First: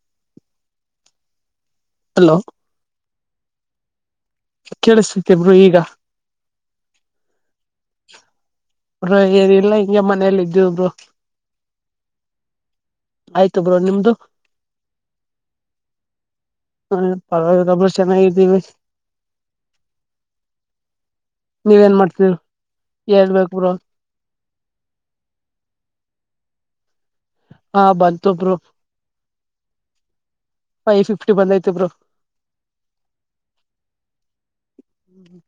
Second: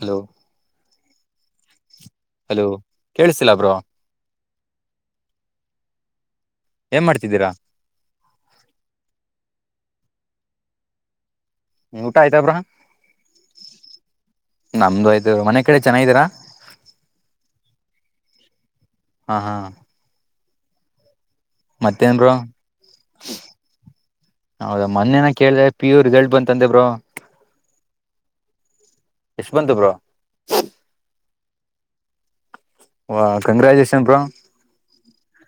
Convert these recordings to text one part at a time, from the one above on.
Hello hello ಕೇಳಸಿಲ್ಲಬ್ರೋ ಕೇಳಿಸತತಿಬ್ರು ಈಗ ಏನ್ ಮಾಡ್ತಿದ್ದೀರಾ ಏರಿಲ್ಲಾ ಹಿಂಗೆ ಮನೇಲ್ಲ ಇದುಬ್ರು ಊಟ ಆಯ್ತಬ್ರ ಆಯ್ತು ಬ್ರೋ ನಿಮ್ದು ನಮ್ದು ಆಯ್ತ ಮನೆ ಕಡೆ ಚೆನ್ನಾಗ್ದೀರಾ? ಪರವಾಗಿಲ್ಲ ಬ್ರೋ ಚೆನ್ನಾಗಿದ್ದೀವಿ. ಹಾ ಹಾ ನೀವ ನ್ ಮತ್ತೇನ್ ಮಾಡ್ತೀವಿ ಬ್ರೋ ಹೇಳ್ಬೇಕು ಹ ಹೌದಾ ಮೊನ್ನೆನ ಕೇಳಿದೆೆ ಪಿ ಯು ರಿಸಲ್ಟ್ ಬಂತಂದೆ ಬ್ರರು ಹಾ ಬಲ್ತರ ್ಟ. ಎಷ್ಟ್ ಬಂತು ಬ್ರೋ ಎ ಬಂದೈತಿಬ್ರು, ಹ ಕಂಗ್ರಾಚುಷನ್ ಬಾ,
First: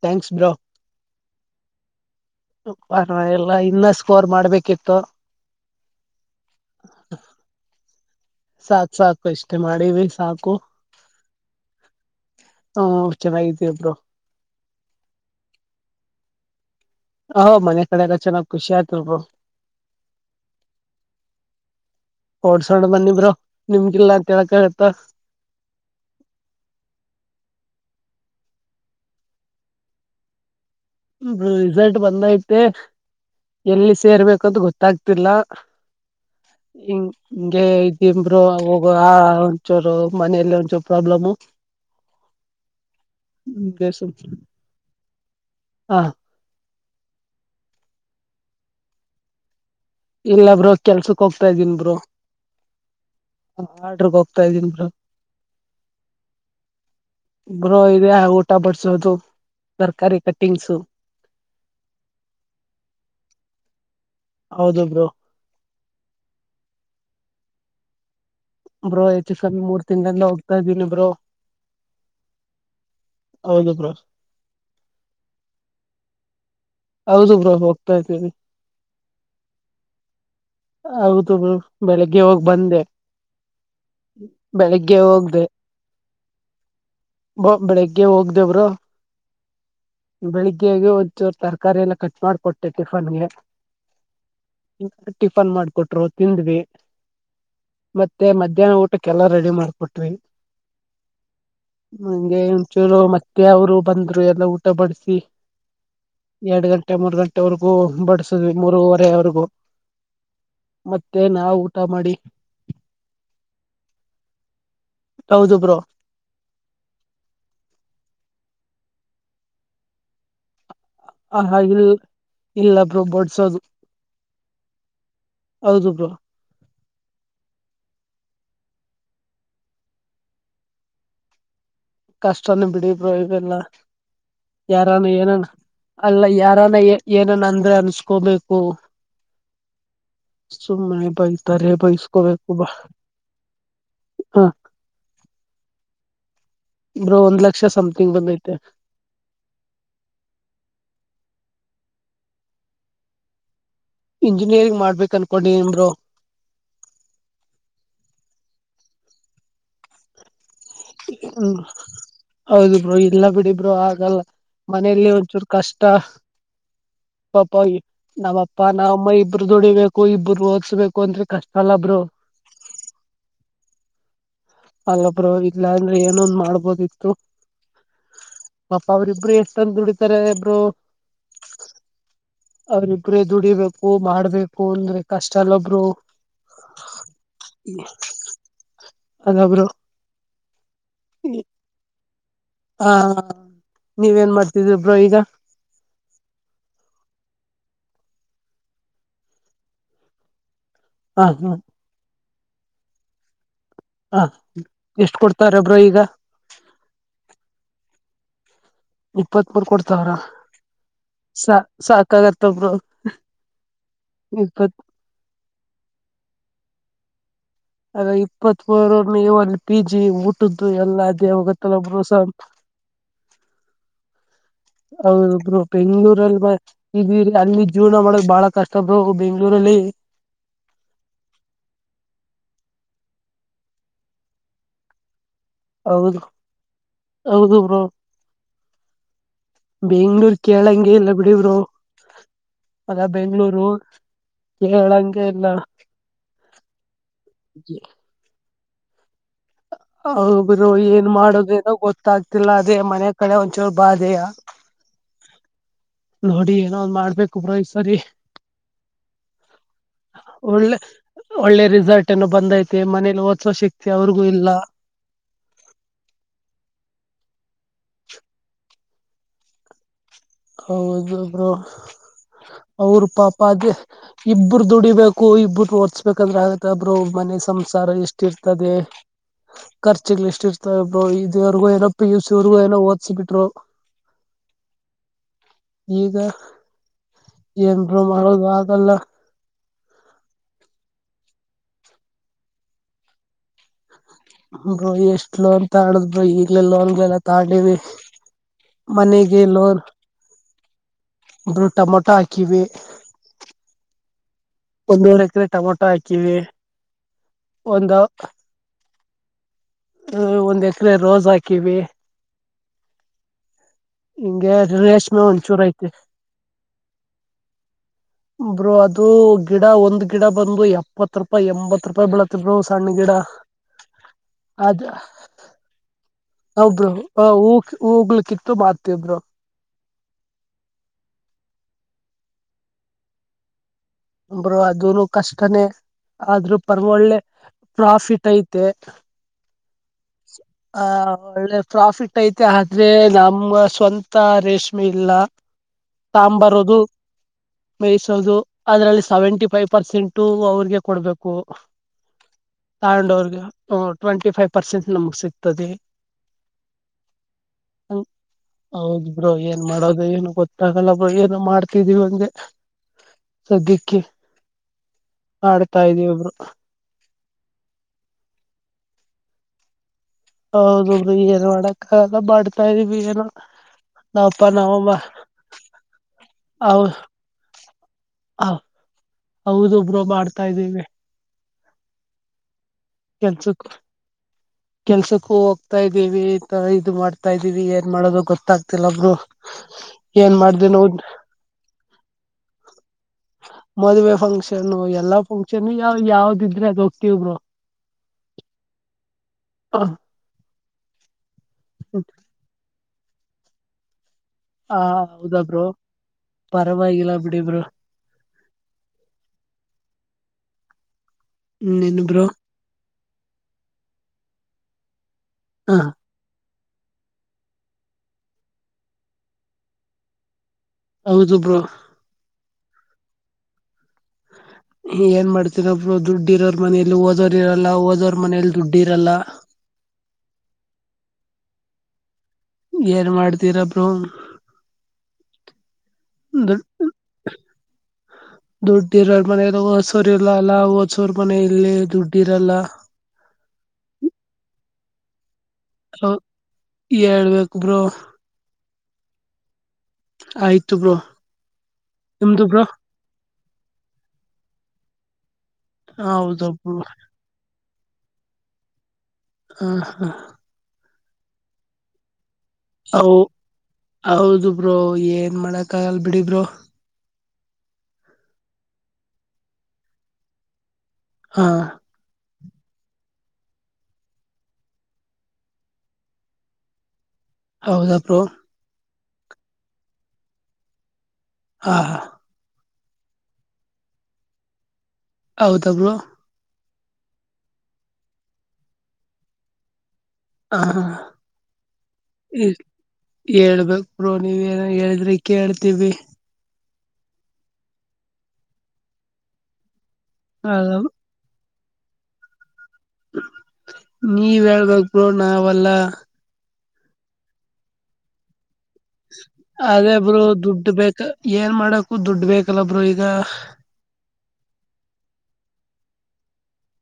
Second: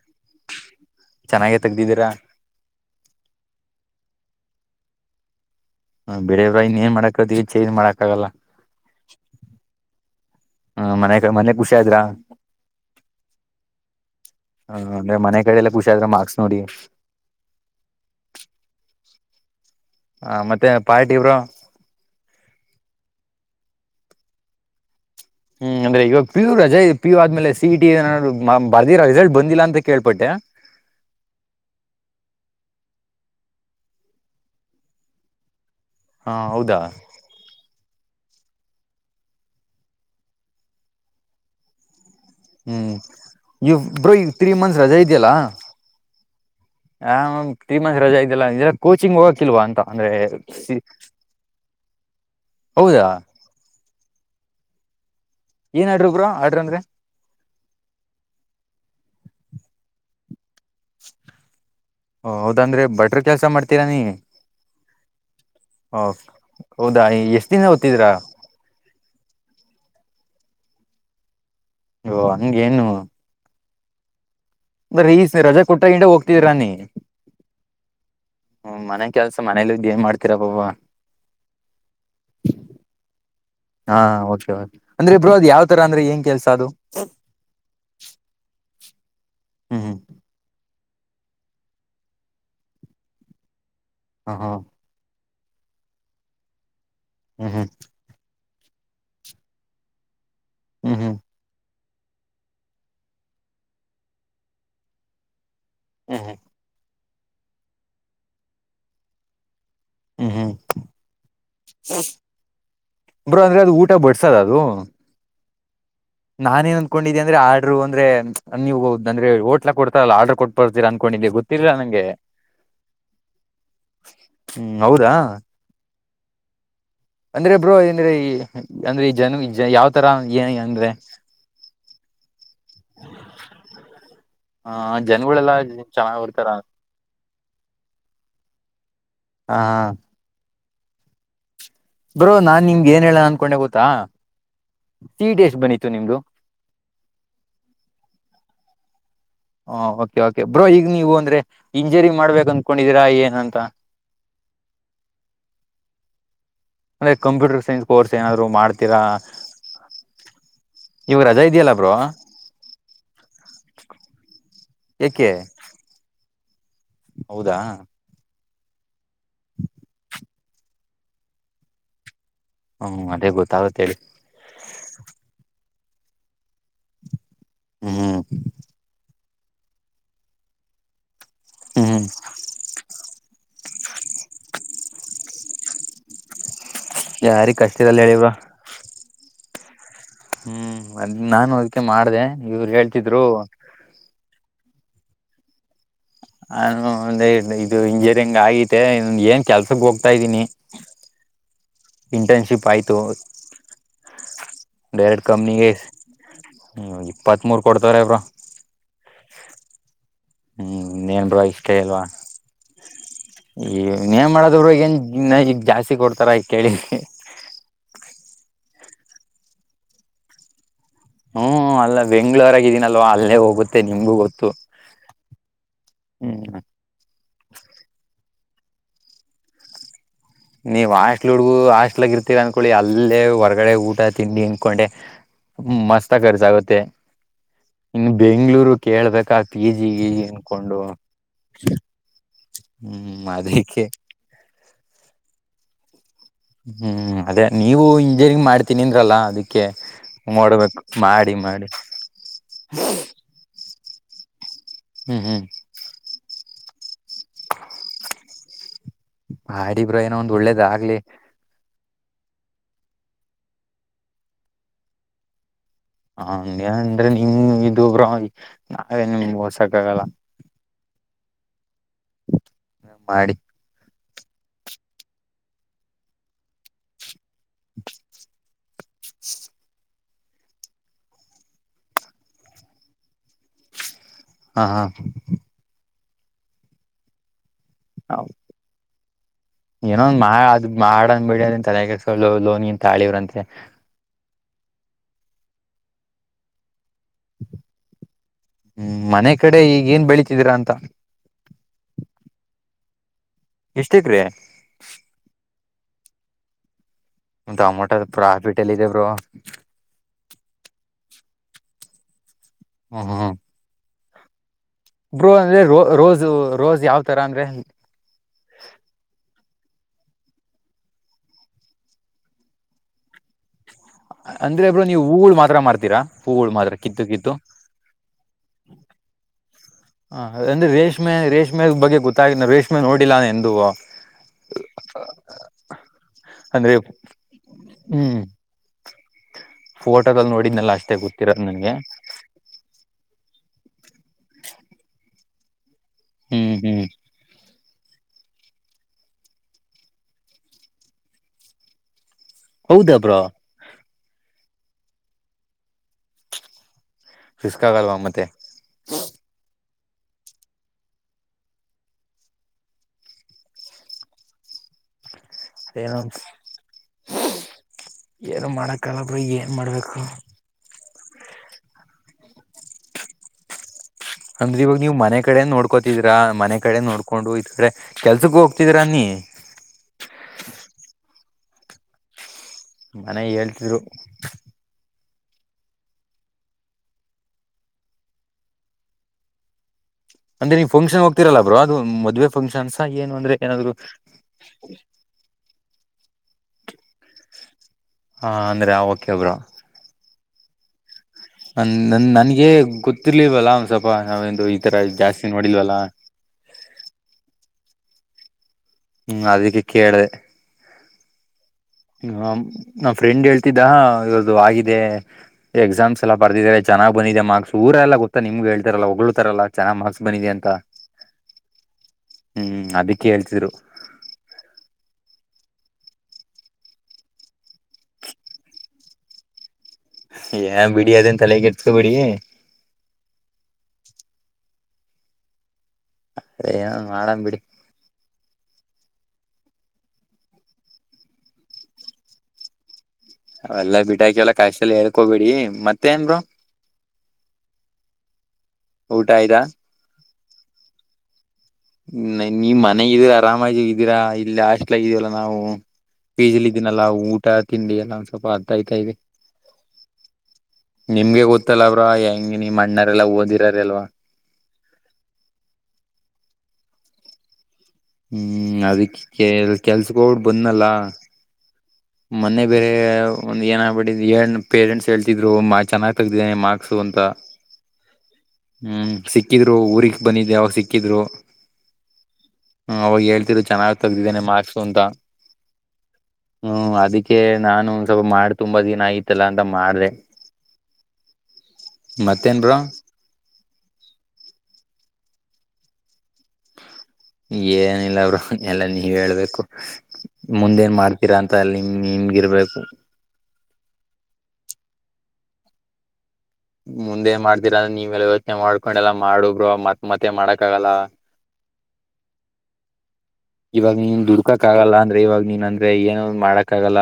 ಥ್ಯಾಂಕ್ಸ್ ಬ್ರೋ. ಚೆನ್ನಾಗೆ ತೆಗ್ದಿದ್ದೀರಾ ಎಲ್ಲ ಇನ್ನ ಸ್ಕೋರ್ ಮಾಡ್ಬೇಕು. ಕೆತ್ತ ಹ ಬೇಡೆಯವ್ರ ಇನ್ ಏನ್ ಮಾಡಕತಿ ಚೇಜ್ ಮಾಡಕ್ ಆಾಗಲ್ಲ ಸಾಕ್ ಸಾಕು ಇಷ್ಟೇ ಮಾಡಿವಿ ಸಾಕು ಹ್ಮ ಮನೆ ಮನೆ ಖುಷಿಿಯ್ರ. ಹ್ಮ್ ಚೆನ್ನಾಗಿದ್ದೀವಿ ಬ್ರೋ ಹ ಅಂದ್ರೆ ಮನೆ ಕಡೆ ಎಲ್ಲ ಖುಷಿ ಆದ್ರೆ ಮಾರ್ಕ್ಸ್ ನೋಡಿ. ಹ ಮನೆ ಕಡೆ ಎಲ್ಲ ಚೆನ್ನಾಗ್ ಖುಷಿ ಆಯ್ತು ಬ್ರೋ ಹಾ ಮತ್ತೆ ಪಾರ್ಟಿ ಇವರು ನಿಮ್ಗೆಲ್ಲಾಂತಳ್ಕಾಗತ್ತ ಹ್ಮ್ ಅಂದ್ರೆ ಇವಾಗ ಪಿ ಯು ರಜೆ ಪಿ ಯು ಆದ್ಮೇಲೆ ಸಿ ಇ ಟಿ ಏನಾದ ಬರ್ದಿ ರಿಸಲ್ಟ್ ಬಂದಿಲ್ಲ ಅಂತ ಕೇಳ್ಪಟ್ಟೆ. ರಿಸಲ್ಟ್ ಬಂದೈತೆ ಎಲ್ಲಿ ಸೇರ್ಬೇಕಂತ ಗೊತ್ತಾಗ್ತಿಲ್ಲ. ಹ ಹಾ ಹೌದಾ ಹಂಗೆ ಇಂ್ರೂವ್ ಹೋಗುವ ಒಂಚೋರು ಮನೆಯಲ್ಲಿ ಒಂಚೂರು ಪ್ರಾಬ್ಲಮು ಹ್ಮ್ ಹಂಗೆ ಇವಬ್್ರೋ ಈ ತ್ರೀ ಮಂತ್ಸ್ ರಜೆಾ ಇದ್ಯಲ್ಲಾ ಹಾ ಹ್ ತ್ರರಿಮಂತ್ ರಜಾ ಇದ್ದಲ್ಲಲ್ಲ ಕೋಚಿಂಗ್ ಹೋಗಕಿಲ್ವಾ ಅಂತ ಅಂದ್ರೆ ಇಲ್ಲ ಬ್ರೋ ಕೆಲ್ಸಕ್ ಹೋಗ್ತಾ ಇದ್ದೀನ್ಿ ಬ್ರರು ಹೌದಾ ಆಡ್ರ ಹೋಗ್ತ. ಗ ಇದಿನಿ ಬ ಏನ್ ಆಡ್ರು ಬ್ರೋ ಆಡ್ರ ಅಂದ್ರೆ ಬ್ರೋ ಇದೆ ಊಟಾ ಬರ್ಸದು ತರಕಾರಿ ಕಟ್ಟ ಹೌದಂದ್ರೆ ಬಟ್ರ ಕೆಲ್ಸ ಮಾಡ್ತೀರ ನೀ ಹೌದು ಬರು ಹ ಹೌದಾ ಎಷ್ಟ ದಿನ ಓ್ತಿದ್ರಾ ಬ್ರೋ ಹೆಚ್ಚು ಕಮ್ಮಿ ಮೂರ್ ತಿಂಗಳಿಂದ ಹೋಗ್ತಾ ಇದ್ದೀನೀ ಬ್ರೋ ಓ ಹಂಗೇನು ಹೌದುಬ್ರೋ ಈ ರಜಾ ಕೋಟಾಗಿಂದ ಹೋಗ್ತಿದ್ರರನಿ ಹೌದು ಬ್ರೋ ಹೋಗ್ತಾ ಇದೀವಿ ಕೆಲಸ ಮನೇಲಿ ಇದ್ದ ಏನ್ ಮಾಡ್ತಿ ಹೌದು ಬೆಳಿಗ್ಗೆ ಹೋಗ ಬಂದೆ ಹಾ ಓಕೆ ಓಕೆ ಬೆಳಗ್ಗೆ ಅಂದ್ರೆ ಬ್ರೋ ಹೋಗ್ದೆ ಅದ್ ಯಾವ್ ತರ ಅಂದ್ರೆ ಏನ್ ಕೆಲ್ಸ ಅದು ಬ್ರೋ ಬೆಳಿಗ್ಗೆ ಹೋದೆ ಬ್ರೋ ಹ್ಮ್ ಬೆಳಿಗ್ಗೆಗೆ ಒ ಒಂದ ಚೂರು ತರಕಾರಿ ಎಲ್ಲಾ ಕಟ್ ಮಾಡಕೊಟ್ಟೆ ಟಿಫನ್ಗೆ ಹಾ ಹಾ ಟಿಫನ್ ಮಾಡ್ಕೊಟ್ರು ತಿಂದ್ವಿ ಹ್ಮ್ ಮತ್ತೆ ಮ ಮಧ್ಯಾಹ್ನ ಊಟಕ್ಕೆ ಎಲ್ಲಾ ರೆಡಿ ಮಾಡ್ಕೊಟಿವಿ ಹೂ ಹೂ ನಂಗೆ ಒಂದ ಚೂರು ಮತ್ತೆ ಅವರು ಬಂದ್ರು ಎಲ್ಲ ಊಟ ಊಟ ಬಡಿಸಿ ಹ್ಮ್ ಹ್ಮ್ ಎರಡು ಗಂಟೆ ಮೂರು ಗಂಟೆವರೆಗೂ ಬಡಸಿದ್ವಿ ಮೂರವರೆವರೆಗೂ ಹೂ ಹೂ ಮತ್ತೆ ನಾವು ಊಟ ಮಾಡಿ ಬ್ರೋ ಅಂದ್ರೆ ಅದು ಊಟ ಬಡ್ಸದ ಅದು ಹೌದು ಬ್ರೋ ನಾನೇನ್ ಅನ್ಕೊಂಡಿದೆ ಅಂದ್ರೆ ಆರ್ಡರು ಅಂದ್ರೆ ನೀವು ಅಂದ್ರೆ ಹೊಟೇಲಾಗ್ ಕೊಡ್ತಾರಲ್ಲ ಆರ್ಡರು ಕೊಟ್ಟ ಬರ್ತೀರ ಅಂತ ಆಹಾ ಇಲ್ಲ ಇಲ್ಲ ಬ್ರೋ ಬಡ್ಸೋದು ಹ್ಮ್ ಹೌದಾ ಹೌದು ಬ್ರೋ ಅಂದ್ರೆ ಬ್ರೋ ಏಂದ್ರೆ ಅಂದ್ರೆ ಈ ಜನ ಯಾವ್ತರ ಏ ಅಂದ್ರೆ ಕಷ್ಟ ಬಿಡಿಬ್ರ ಇವೆಲ್ಲ ಆ ಯಾರಾನ ಏನ ಜನಗಳೆಲ್ಲಾ ಚೆನ್ನಾಗ್ ಅಲ್ಲ ಬರ್ತಾರ ಯಾರಾನ ಏನಾನ ಅಂದ್ರೆ ಅನ್ಸ್ಕೋಬೇಕು ಹ ಸುಮ್ಮನೆೆ ಬೈ ಬ್ರೋ ನಾನ್ ನಿಮ್ಗೆ ಏನ್ ಹೇಳೋಣ ಅನ್ಕೊಂಡೆ ಗೊತ್ತಾ ಹ ಸಿ ಈ ಟಿ ಎಷ್ಟ್ ಬಂದಿತೂ ನಿಮ್ದು ಬ್ರೋ ಒಂದ್ ಲಕ್ಷ ಸಮಥಿಂಗ್ ಬಂದೈತೆ ಹ ಓಕೆ ಓಕೆ ಬ್ರೋ ಈಗ ನೀವು ಅಂದ್ರೆ ಇಂಜಿನಿಯರ್ ಮಾಡ್ಬೇಕ ಅನ್ಕೊಂಡಿದೀರಾ ಏನ್ಂತ ಇಂಜಿನಿಯರಿಂಗ್ ಮಾಡ್ಬೇಕಕ್ ಅನ್ಕೊಂಡಿದೀನಿ ಬ್ರೋ ಅಂದ ಕಂಪ್ಯೂಟರ್ ಸೈನ್ಸ್ ಕೋರ್ಸ್ ಏನಾದ್ರು ಮಾಡ್ತೀರಾ ಇವಾಗ ರಜಾ ಹಾ ಇದೆಯಲ್ಲ ಬ್ರೋ ಹೌದು ಬ್ರೋ ಇಲ್ಲ ಬಿಡಿ ಬ್ರೋ ಆಗಲ್ಲ ಮನೆಯಲ್ಲಿ ಏಕೆ ಒಂಚೂರು ಕಷ್ಟ ಹೌದಾ ಪಪನಾ ನಾಮಪ್ಪ ಪ್ಪಾ ನಾವಮ್ಮ ಇಬ್ರು ದುಡಿಬೇಕು ಇಬರು ಓದಸ್ಬೇಕು ಅಂದ್ರೆ ಕಷ್ಟ ಅಲ್ಲಬ್ರು ಹ್ಮ್ ಅದೇ ಗೊತ್ತಾಗತ್ತೇಳಿ. ಅಲ್ಲೊಬ್ರ ಇಲ್ಲಾ ಅಂದ್ರೆ ಏನೊಂದ್ ಮಾಡ್ಬೋದಿತ್ತು. ಹ್ಮ್ ಪಾಪ ಅವರಿಿಬ್ರು ಎ. ತಂದ ದುಡಿತಾರೆ ಇಬ್ರು. ಹ್ಮ್ ಅವ್ರಿಬ್ಬರೇ ದುಡಿಬೇಕು ಮಾಡ್ಬೇಕು ಅಂದ್ರೆ ಕಷ್ಟ. ಎಲ್ಲೊಬ್ರು. ಯಾರಿಗ್ ಕಷ್ಟರಲ್ಲ ಹೇಳಿವ್ರ. ಅದಬ್ರು. ಹ್ಮ್ ಅದ್ ನಾನು ಅದಕ್ಕೆ ಮಾಡ್ದ. ಹಾ ನೀವೇನ್ ಮಾಡ್ತಿದ್ರಿ. ರೋಹಗ. ನಾನು ಒಂದ ಇದು ಇಂಜಿನಿಯರಿಂಗ್ ಆಗಿತೆ ಏನ್ ಕೆಲ್ಸಕ್ ಹೋಗ್ತಾ ಇದ್ದೀನಿ. ಹ ಹ ಇಂಟರ್ನ್ಶಿಪ್ ಆಯಿತು. ಹ ಎಷ್ಟ್ ಡೈರೆಕ್ಟ್ ಕೊಡ್ತಾರ ಕಂನಿಗೆ ಬ್ರೋ ಈಗ ಇಪ್ಪತ್ತ್ ಮೂೂರು ಕೊಡ್. ತರೇಬ. ಇಪ್ಪತ್ ಮೂರು ಕೊಡ್.. ಎನ್ ರಾಜಕೀಯಪ ಸಾಕಾಗತ್ತ ಬ್ರೋ ಏನೇ ಇಪ್ಪ ಮಾಡಿದರೂ ಏನ್ ಜಾಸ್ತಿ ಕೊಡ್ತಾರೆ ಕೇಳಿ. ಹ. ಆ ಇಪ್ಪತ್ ಮೂರ ನೀವು ಅಲ್ಲಿ ಪಿ ಜಿ ಊಟದ್ದ. ಎಲ್ಲ ಅದೇ ಹ್ಮ್ ಹೋಗತ್ತಲ್ಲ ಅಲ್ಲ ಒಬ್ರು ಸ ಬೆಂಗ್ಳೂರಾಗಿದ್ದೀನಲ್ವಾ ಅಲ್ಲೇ ಹೋಗುತ್ತೆ ನಿಮ್ಗೂ ಗೊತ್ತು ಹೌದೊಬ್ರು ಬೆಂಗ್ಗಳೂರಲ್ಲಿ ಹ್ಮ್ ಇದರಿ ಅಲ್ಲಿ ಜೀವನ ಮಾಡಕ್ ಬಾಳ. ಅಷ್ಟೊಂದು ಬೆಂಗಳೂರಿನಲ್ಲಿ. ನೀವ್ ಹಾಸ್ಟೆಲ್ ಹುಡುಗರು ಹಾಸ್ಟೆಲ್ ತಿಳ್ಕೋತೀರಾ ಅನ್ಕೊಳ್ಳಿ ಅಲ್ಲೇ ಹೊರ್ಗಡೆ ಊಟ ತಿಂಡಿ ಇಂಕೊಂಡೆ. ಮಸ್ತ ಹೌದು ಕರ್ಸ ಆಗುತ್ತೆ ಹೌದು ಬ್ರೋ ಇನ್ ಬೆಂಗಳೂರು ಕೇಳ್ಬೇಕಾ ಪಿ ಜಿ ಬೆಂಗ್ಳೂರ್ ಅನ್ಕೊಂಡು ಕೇಳಂಗೆ ಇಲ್ಲ ಬಿಡಿ ಬ್ರೋ ಹ್ಮ ಅದಕ್ಕೆ. ಕೇಳಂಂಗ ಇಲ್ಲ. ಹ್ಮ್ ಅದೇ ನೀವು ಇಂಜಿನಿಯರಿಂಗ್ ಮಾಡ್. ತಿನ್ನಿಂದ್ರಲ್ಲಾ ಅದಕ್ಕೆ. ಹಬ್ರು ನೋಡ್ಬೇಕು ಏನ್ ಮಾಡಿ ಮಾಡಿ ಮಾಡೋದೇನೋ ಗೊತ್ತಾಗ್ತಿಲ್ಲ ಅದೇ ಮನೆ ಕಡೆ ಒಂದಚೋರು. ಬಾಾದೆಯ. ಹ್ಮ್ ಹ್ಮ್ ನೋಡಿ ಏನಾದ್ ಮಾಡ್ಬೇಕು ಬ್ರೋ ಈ ಸರಿ. ಮಾಡಿ ಬ್ರೋ ಏನೋ ಒಂದ್ ಒಳ್ಳೇದ ಒಳ್ಳೆ ಆಗ್ಲಿ ಒಳ್ಳೆ ರಿಸಲ್ಟ್ ಏನೋ ಬಂದೈತ. ಮತ್ತೆ ಮನೇಲಿ ಓದಸೋ ಶಕ್ತಿ ಅವ್ರಿಗೂ ಇಲ್ಲ. ಹ ಅಂದ್ರೆ ನಿಮ್ ಇೊಬ್ರ ನಾವೆ ನಿಮ್ಗೆ ಹೊಓಸಕ್ ಆಗಲ್ಲ. ಹೌದು ಬ್ರೋ. ಅವರು ಮಾಡಿ ಪಾಪ ಅದೇ. ಇಬ್ಬರು ದುಡಿಬೇಕು ಇಬ್ಬರು ಓರ್ಸ್ಬೇಕಂದ್ರೆ ಆಗತ್ತೆ ಬ್ರೋ ಮನೆಸ. ಸಂಸಾರ ಎಷ್ಟ ಇರ್ತದೆ ಕರ್ಚ. ಎಷ್ಟ ಇರ್ತಬ್ರು ಇದವರ್ಗೂ ಏನ ಪಿ ಯು ಸಿವರ್ಗ ಏನೋ ಓದಸಿಬಿಟ್ರು ಹಾ ಹಾ ಈಗ ಏನ್ರೋ ಬರೋದು ಆಗಲ್ಲ ಏನೊಂದ ಮಾಡ ಅದ ಮಾಡಂದ್ ಬಿಡಿ ಅದನ್ ತಲೆ ಕೆಸು ಲೋನ್ ತಾಳಿವ್ರಂತೆ ಬ್ರ ಎಷ್ಟ ಲೋನ್ ತ ಆಡುದ್ ಬ್ರ ಇಲ್ಲ ಲೋನ್ ಎಲ್ಲ ತಗೊಂಡೀವಿ ಹ್ಮ್ ಮನೆ ಕಡೆ ಮನೆಗೆಲ್ಲೋರ್ ಈಗೇನ್ ಬೆಳಿತಿದೀರಾ ಅಂತ ಬ್ರೂ ಟಮೊಟಾ ಹಾಕಿವೆ ಎಷ್ಟ ಎಕರೆ ತ ಹಾಕವಿ ಟೊಮ್ಯಾಟೋ ಪ್ರಾಫಿಟ್ ಎಲ್ಲಿದೆ ಹ ಹ ಒಂದು ಎಕ್ರೆ ರೋಸ್ ಹಾಕಿವಿ ಹ್ಮ್ ಹ್ಮ ಹ್ಮ ಹಿಂಗೆ ರೇಷ್ಮೆ ಬ್ರೋ ಅಂದ್ರೆ ಒಂಚೂರು ಐತೆ ರೋಜು ರೋಜು ಯಾವ ತರ ಅಂದ್ರೆ ಬ್ರೋ ಅದು ಗಿಡ ಒಂದ್ ಗಿಡ ಬಂದು ಎಪ್ಪತ್ ರೂಪಾಯಿ ಎಂಬತ್ ರೂಪಾಯಿ ಬೆಳತ್ತರಿ ಬರು ಸಣ್ಣ ಗಿಡ ಅಂದ್ರೆ ಅದ ಬ್ರೋ ನೀವು ಹೂಗಳು ಮಾತ್ರ ಮಾರ್ತೀರಾ ಹೂಗಳು ಮಾತ್ರ ಹೌದು ಕಿತ್ತು ಹ ಕಿತ್ತು ಹ ಅದ್ರೆ ರೇಷ್ಮೆ ರೇಷ್ಮೆ ಬಗ್ ಗೊತ್ತ್ನ ರೇಷ್ಮೆ ನೋಡಿಲ್ಲಾನ ಎಂದ ಬ್ರೋ ಅದನು ಕಷ್ಟನೇ ಆದ್ರೂ ಅಂದ್ರೆ ಪರ ಒಳ್ಳೆ ಹ್ಮ್ ಪ್ರಾಫಿಟ್ ಐತೆ ಫೋಟೋದಲ್ಲಿ ನೋಡಿದ್ನಲ್ಲ ಹ ಅಷ್ಟೇ ಗೊತ್ತಿರೋದು ಒಳ್ಳೆ ನನ್ಗೆ ಪ್ರಾಫಿಟ್ ಐತೆ ಆದ್ರೆ ನಮ್ಮ ಸ್ವಂತ ರೇಷ್ಮೆ ಇಲ್ಲ ಹ್ಮ್ ತಾಂಬರುದು ಹ್ಮ್ ಮಸೋದು ಅದ್ರಲ್ಲಿ ಸೆವೆಂಟಿ ಫೈವ್ ಪರ್ಸೆಂಟು ಅವ್ರಿಗೆ ಕೊಡ್ಬೇಕು ಹೌದಾ ಬ್ರೋ ತಗೊಂಡೋರ್ಗೆ ಹ ಟ್ವೆಂಟಿ ಫೈವ್ ಪರ್ಸೆಂಟ್ ಪರ್ಸೆಂಟ್ ನಮ್ಗೆ ಸಿಗ್ತದೆ ರಿಸ್ಕ್ ಆಗಲ್ವಾ ಮತ್ತೆ ಹೌದು ಬ್ರೋ ಏನ್ ಮಾಡೋದು ಏನು ಗೊತ್ತಾಗಲ್ಲ ಏನು ಮಾಡ್ತಿದೀವಿ ಒಂಗೆ ಸದ್ಯಕ್ಕೆ ಆಡ್ತಾ ಏನು ಇದೀವಿ ಬ್ರೋ ಏನು ಮಾಡಕ್ಕಾಗಲ್ಲ ಬ್ರೋ ಏನ್ ಮಾಡಬೇಕು ಹೌದದು ಏನ್ ಮಾಡಕ್ಕಾಗಲ್ಲ ಮಾಡ್ತಾ ಇದೀವಿ ಏನು ಅಂದ್ರೆ ಇವಾಗ ನೀವ್ ಮನೆ ಕಡೆ ನೋಡ್ಕೋತಿದ್ರ ಮನೆ ಕಡೆ ಅವ ನೋಡ್ಕೊಂಡು ಇದ್ ಕಡೆ ಕೆಲ್ಸಕ್ಕ ಹೋಗ್ತಿದ್ರ ಅನ್ನಿ ಹೌದೊಬ್ರು ಮಾಡ್ತಾ ಇದೀವಿ ಮನೆ ಕೆಲ್ಸಕ್ ಹೇಳ್ತಿದ್ರು ಕೆಲ್ಸಕ್ಕೂ ಹೋಗ್ತಾ ಇದ್ದೀವಿಥರ ಇದು ಮಾಡ್ತಾ ಇದೀವಿ ಏನ್ ಮಾಡೋದು ಗೊತ್ತಾಗ್ತಿಲ್ಲ ಬ್ರೋ ಏನ್ ಅಂದ್ರೆ ಮಾಡ್ದ ನೀವು ನೋ ಫಂಕ್ಷನ್ ಹೋಗ್ತಿರಲ್ಲ ಬ್ರೋ ಅದುದ್ವೆೆಫಕ್ಷನ್ ಮದುವೆ ಫಂಕ್ಷನ್ ಎಲ್ಲಾ ಫಕ್ಷ ಚನ ಯಾವ ಯಾವ್ದ ಇದ್ರೆ ಅದು ಹೋಗ್ತವರು ಹಾ ಅಂದ್ರೆ ಹ ಓಕೆ ಬ್ರೋ ನನಗೆ ಗೊ ಗೊತ್ತಿರ್ಲಿಲ್ಲವಲ್ಲ ಸ್ವಲ್ಪ ನಾವಂದು ಈ ತರ ಹ ಜಾಸ್ತಿ ಹೌದ ಬರು ನೋಡಿಲ್ವಲ್ಲ ಪರವಾಗಿಲ್ಲ ಬಿಡಿ ಬ್ರೋ ಹ್ಮ್ ಅದಕ್ಕೆ ಕೇಳಿದೆ ಇನ್ನೇನ್ ಬ್ರೋ ಹ ಫ್ರೆಂಡ್ ಹೇಳ್ತಿದ್ದ ಇವದು ಆಗಿದೆ ಹ ಎಕ್ಸಾಮ್ಸ್ ಎಲ್ಲ ಬರ್ದಿದಿದ್ದಾರೆ ಚೆನ್ನ್ ಬಂದಿದೆ ಮಾರ್ಕ್ಸ್ ಊರ ಎಲ್ಲ ಗೊತ್ತಾ ನಿಮ್ಗೆ ಹೇಳ್ತಾರಲ್ಲ ಹೊಗಗಳಳ್ತಾರಲ್ಲ ಚನ್ನಾಗ ಮಾರ್ಕ್ಸ್ ಬಿದೆ ಅಂತ ಹೌದು ಬ್ರೋ ಹ್ಮ್ ಅದಿಕ್ಕೆ ಹೇಳ್ತಿರದು ಏನ್ ಮಾಡ್ತನಬ್ರು ದುಡ್ಡಿ ಇರೋರ್ ಮನಲಿ ಓದೋರ್ ಇರಲ್ಲ ಓದೋರ್ ಮನೇಲಿ ದುಡ್ಡಿ ಇರಲ್ಲ ಏ ಬಿಡಿ ಅದನ್ ತಲೆ ಕೆ ಎಸ್ಕೊ ಬಿಡಿ ಏನ್ ಮಾಡ್ತೀರ ಬ್ರೋ ಅೇಏ ಮಾಡಾಮ ಬಿಡಿ ದುಡ್ಡಿರಲ್ ಮನ ಓದುಸೋರು ಇಲ್ಲ ಅಲ್ಲ ಹೊಸೂರ್ ಮನೆ ಇಲ್ಲಿ ದುಡ್ಡಿ ಇರಲ್ಲ ಅವೆಲ್ಲ ಬಿಟಾಕ ಎಲ್ಲ ಕಾಯಲ್ಲ ಹೇಳ್ಕೊಬೇಡಿ ಹ ಹೇಳ್ಬೇಕುಬ ಊಟ ಆಯ್ತಾ ಆಯ್ತು ಬ್ರೋ [unintelligible] ್ಮ ನಿಮ್ದು ನೀ್ ಬ್ರೋ ಮನೆ ಇದರ [inaudible] ರಾಮಾಜಿ ಇದ್ದೀರಾ ಇಲ್ಲಿ ಹಾಸ್ಟ್ಲ್ ಆಗಿದೀವಲ್ಲ ನಾವು ಬೀಜ್ಲಿ ಹೌದು ಬ್ರೋ ಇದಿದ್ದೀನಲ್ಲಾ ಊಟ ತಿಂಡಿ ಎಲ್ಲ ಒಂದ ಸ್ವಲ್ಪ ಅರ್ತ ಆಯತ ಇದೆ ಹಾ ಹಾ ನಿಮ್ಗೆ ಗೊತ್ತಲ್ಲ ಅವ್ರ ಹೆಂಗ ನಿಮ್ ಅಣ್ಣರೆಲ್ಲಾ ಹ ಓದಿರಾರಲ್ವಾ ಹೌದು ಬ್ರೋ ಏನ್ ಮಾಡಕ ಆಗಲ್ ಬಿಡಿ ಬ್ರೋ ಹ್ಮ್ ಅದಕ್ಕೆ ಕೆ ಕೆಲ್ಸಕ್ಕೋಡ್ ಬಂದಲ್ಲ ಹಾ ಮೊನ್ನೆ ಬೇರೆ ಒಂದು ಏನಾಗಬಿಟ್ಟು ಏ ಪೇರೆಂಟ್ಸ್ ಹೇಳ್ತಿದ್ರು ಚೆನ್ನಾಗ್ ತಗ್ದಿದ್ದನೆ ಮಾರ್ಕ್ಸು ಅಂತ ಹೌದ ಬ್ರೋ ಹ್ಮ್ ಸಿಕ್ಕಿದ್ರು ಊರಿಗೆಗ್ ಬಂದಿದ್ದ ಯಾವ ಸಿಕ್ಕಿದ್ರು ಹಾ ಹಾ ಹ ಅವಾಗ ಹೇಳ್ತತಿರು ಚನ್ನಾಗ್ ತೆಗ್ದಿದ್ದೇನೆ ಮಾರ್ಕ್ಸು ಅಂತ ಹೌದ ಬ್ರೋ, ಹ್ಮ್ ಅದಕ್ಕೆ ನಾನು ಸ್ವಲ್ಪ ಮಾಡಿ ತುಂಬಾ ದಿನ ಆಯತಲ್ಲ ಅಂತ ಮಾದೆ, ಹ್ಮ ಮತ್ತೇನ್ ಬ್ರೋ ಹೇಳ್ಬೇಕಕ್ೋ ನೀವ ಏನ ಹೇಳಿದ್ರಿ ಕೇಳ್ತೀವಿ, ಏನಿಲ್ಲ ಅವರು ಎಲ್ಲ ನೀವ್ ಹೇಳ್ಬೇಕು, ಅ ಮುಂದೇಏನ್ ಮಾಡ್ತೀರಾ ಅಂತ ಅಲ್ಲಿ ನಿಮ್ಗಿರ್ಬೇಕು ನೀವ್ ಹೇಳ್ಬೇಕ ಬ್ರೋ ನಾವಲ್ಲ, ಮುಂದೆ ಮಾಡ್ತೀರ ಅೆ ನೀವ ಯೋಚನೆ ಮಾಡ್ ಕೊಂಡೆಲ್ಲಾ ಮಾಡು ಬ್ರೋ ಮತ್ ಅದೇ ಮತ್ತೆ ಬ್ರೋ ಮಾಡಕ್ ಆಗಲ್ಲ ದುಡ್ಡು ಬೇಕ ಏನ್ ಮಾಡಕು ದುಡ್ ಬೇಕಲ್ಲ ಬ್ರೋ ಇದು ಇವಾಗ ನೀ ದುಡ್ ಹಕ್ಕಗಲ್ಲ ಅಂದ್ರೆವಾಗ ನೀನ್ ಅಂದ್ರೆ ಏನು ಮಾಡಕ್ ಕಾಗಲ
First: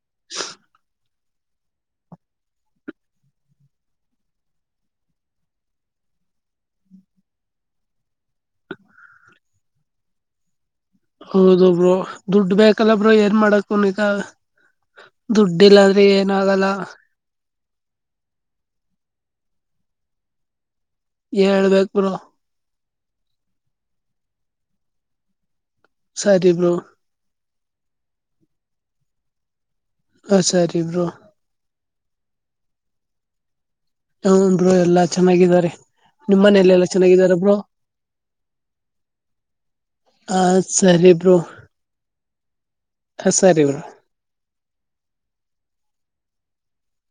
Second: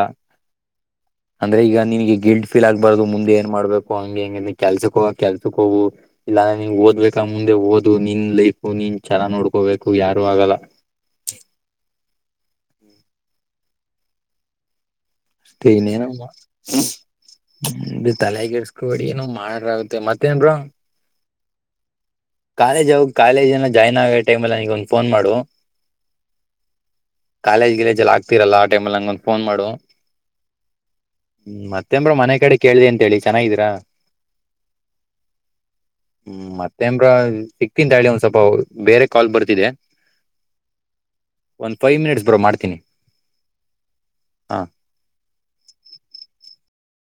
ಅಂದ್ರೆ ಈಗ ನಿನ್ಗೆ ಗಿಲ್ಟ್ ಫೀಲ್ ಆಗ್ಬಾರದು ಮುಂದೆ ಏನ್ ಮಾಡ್ಬೇಕು ಹಂಗೆ ಇಂಗೆ ನಿನ್ ಕೆಲ್ಸಕ್ ಹೋಗ ಕೆಲ್ಸಕ್ ಹೋಗು ಇಲ್ಲಾಂದೆ ನೀನ್ ಓದ್ಬೇಕ ಮುಂದೆ ಓದು ನಿನ್ ಲೈಫು ನೀನ್ ಚೆನಾಗಿ ನೋಡ್ಕೋಬೇಕು ಯಾರು ಆಗಲ್ಲ. ಹೌದ ಬ್ರೋ ದುಡ್ಡು ಬೇಕಲ್ಲ ಬ್ರೋ ಏನ್ ಮಾಡಕುನು ಈಗ ದುಡ್ಡಿಲ್ಲಾದ್ರೆ ಏನಾಗಲ್ಲ. ಬಿಡಿ ತಲೆಗಿಡಸ್ಕೋಬೇಡಿ ಏನ ಮಾಡ್ರ ಆಗುತ್ತೆ ಮತ್ತೇನ್ ಬ್ರೋ ಹೇಳ್ಬೇಕ್ ಬ್ರೋ ಕಾಲೇಜ್ ಹೋಗಿ ಕಾಲೇಜ್ನ ಜಾಯ್ನ್ ಆಗೋ ಟೈಮ್ ನಗ ಒಂದ ಫೋನ್ ಮಾಡು, ಸರಿ ಬ್ರೋ ಕಾಲೇಜ್ ಗಿಲೇಜ್ ಆಗ್ತಿರಲ್ಲ ಆ ಟೈಮಲ್ಲಿ ನಗೊಂದು ಫೋನ್ ಮಾಡು. ಅ ಸರೀ ಬ್ರೋ, ಮಾತೇನ್ ಬ್ರೋ ಮನೆ ಕಡೆ ಕೇಳ್ದಿದೆ ಅಂತೇಳಿ ಚೆನ್ನಾಗಿದೀರ. ಹ ಹ್ಹೋ ಬ್ರೋ ಎಲ್ಲಾ ಚೆನ್ನಾಗಿದ್ದಾರೆ ನಿಮ್ಮ್ ಮನೆಲ್ ಎಲ್ಲ. ಸಿಂತ ಹೇಳಿ ಓನ್ ಸ್ವಲ್ಪ ಬೇರೆ ಕಾಲ್ ಬರ್ತಿದೆ ಹ ಸರಿ ಬ್ರೋ ಒಂದ್ ಫೈವ ಮಿನಿಟ್ ಬ್ರೋ ಮಾಡ್ತನಿ. ಹ ಸರಿ ಬ್ರೋ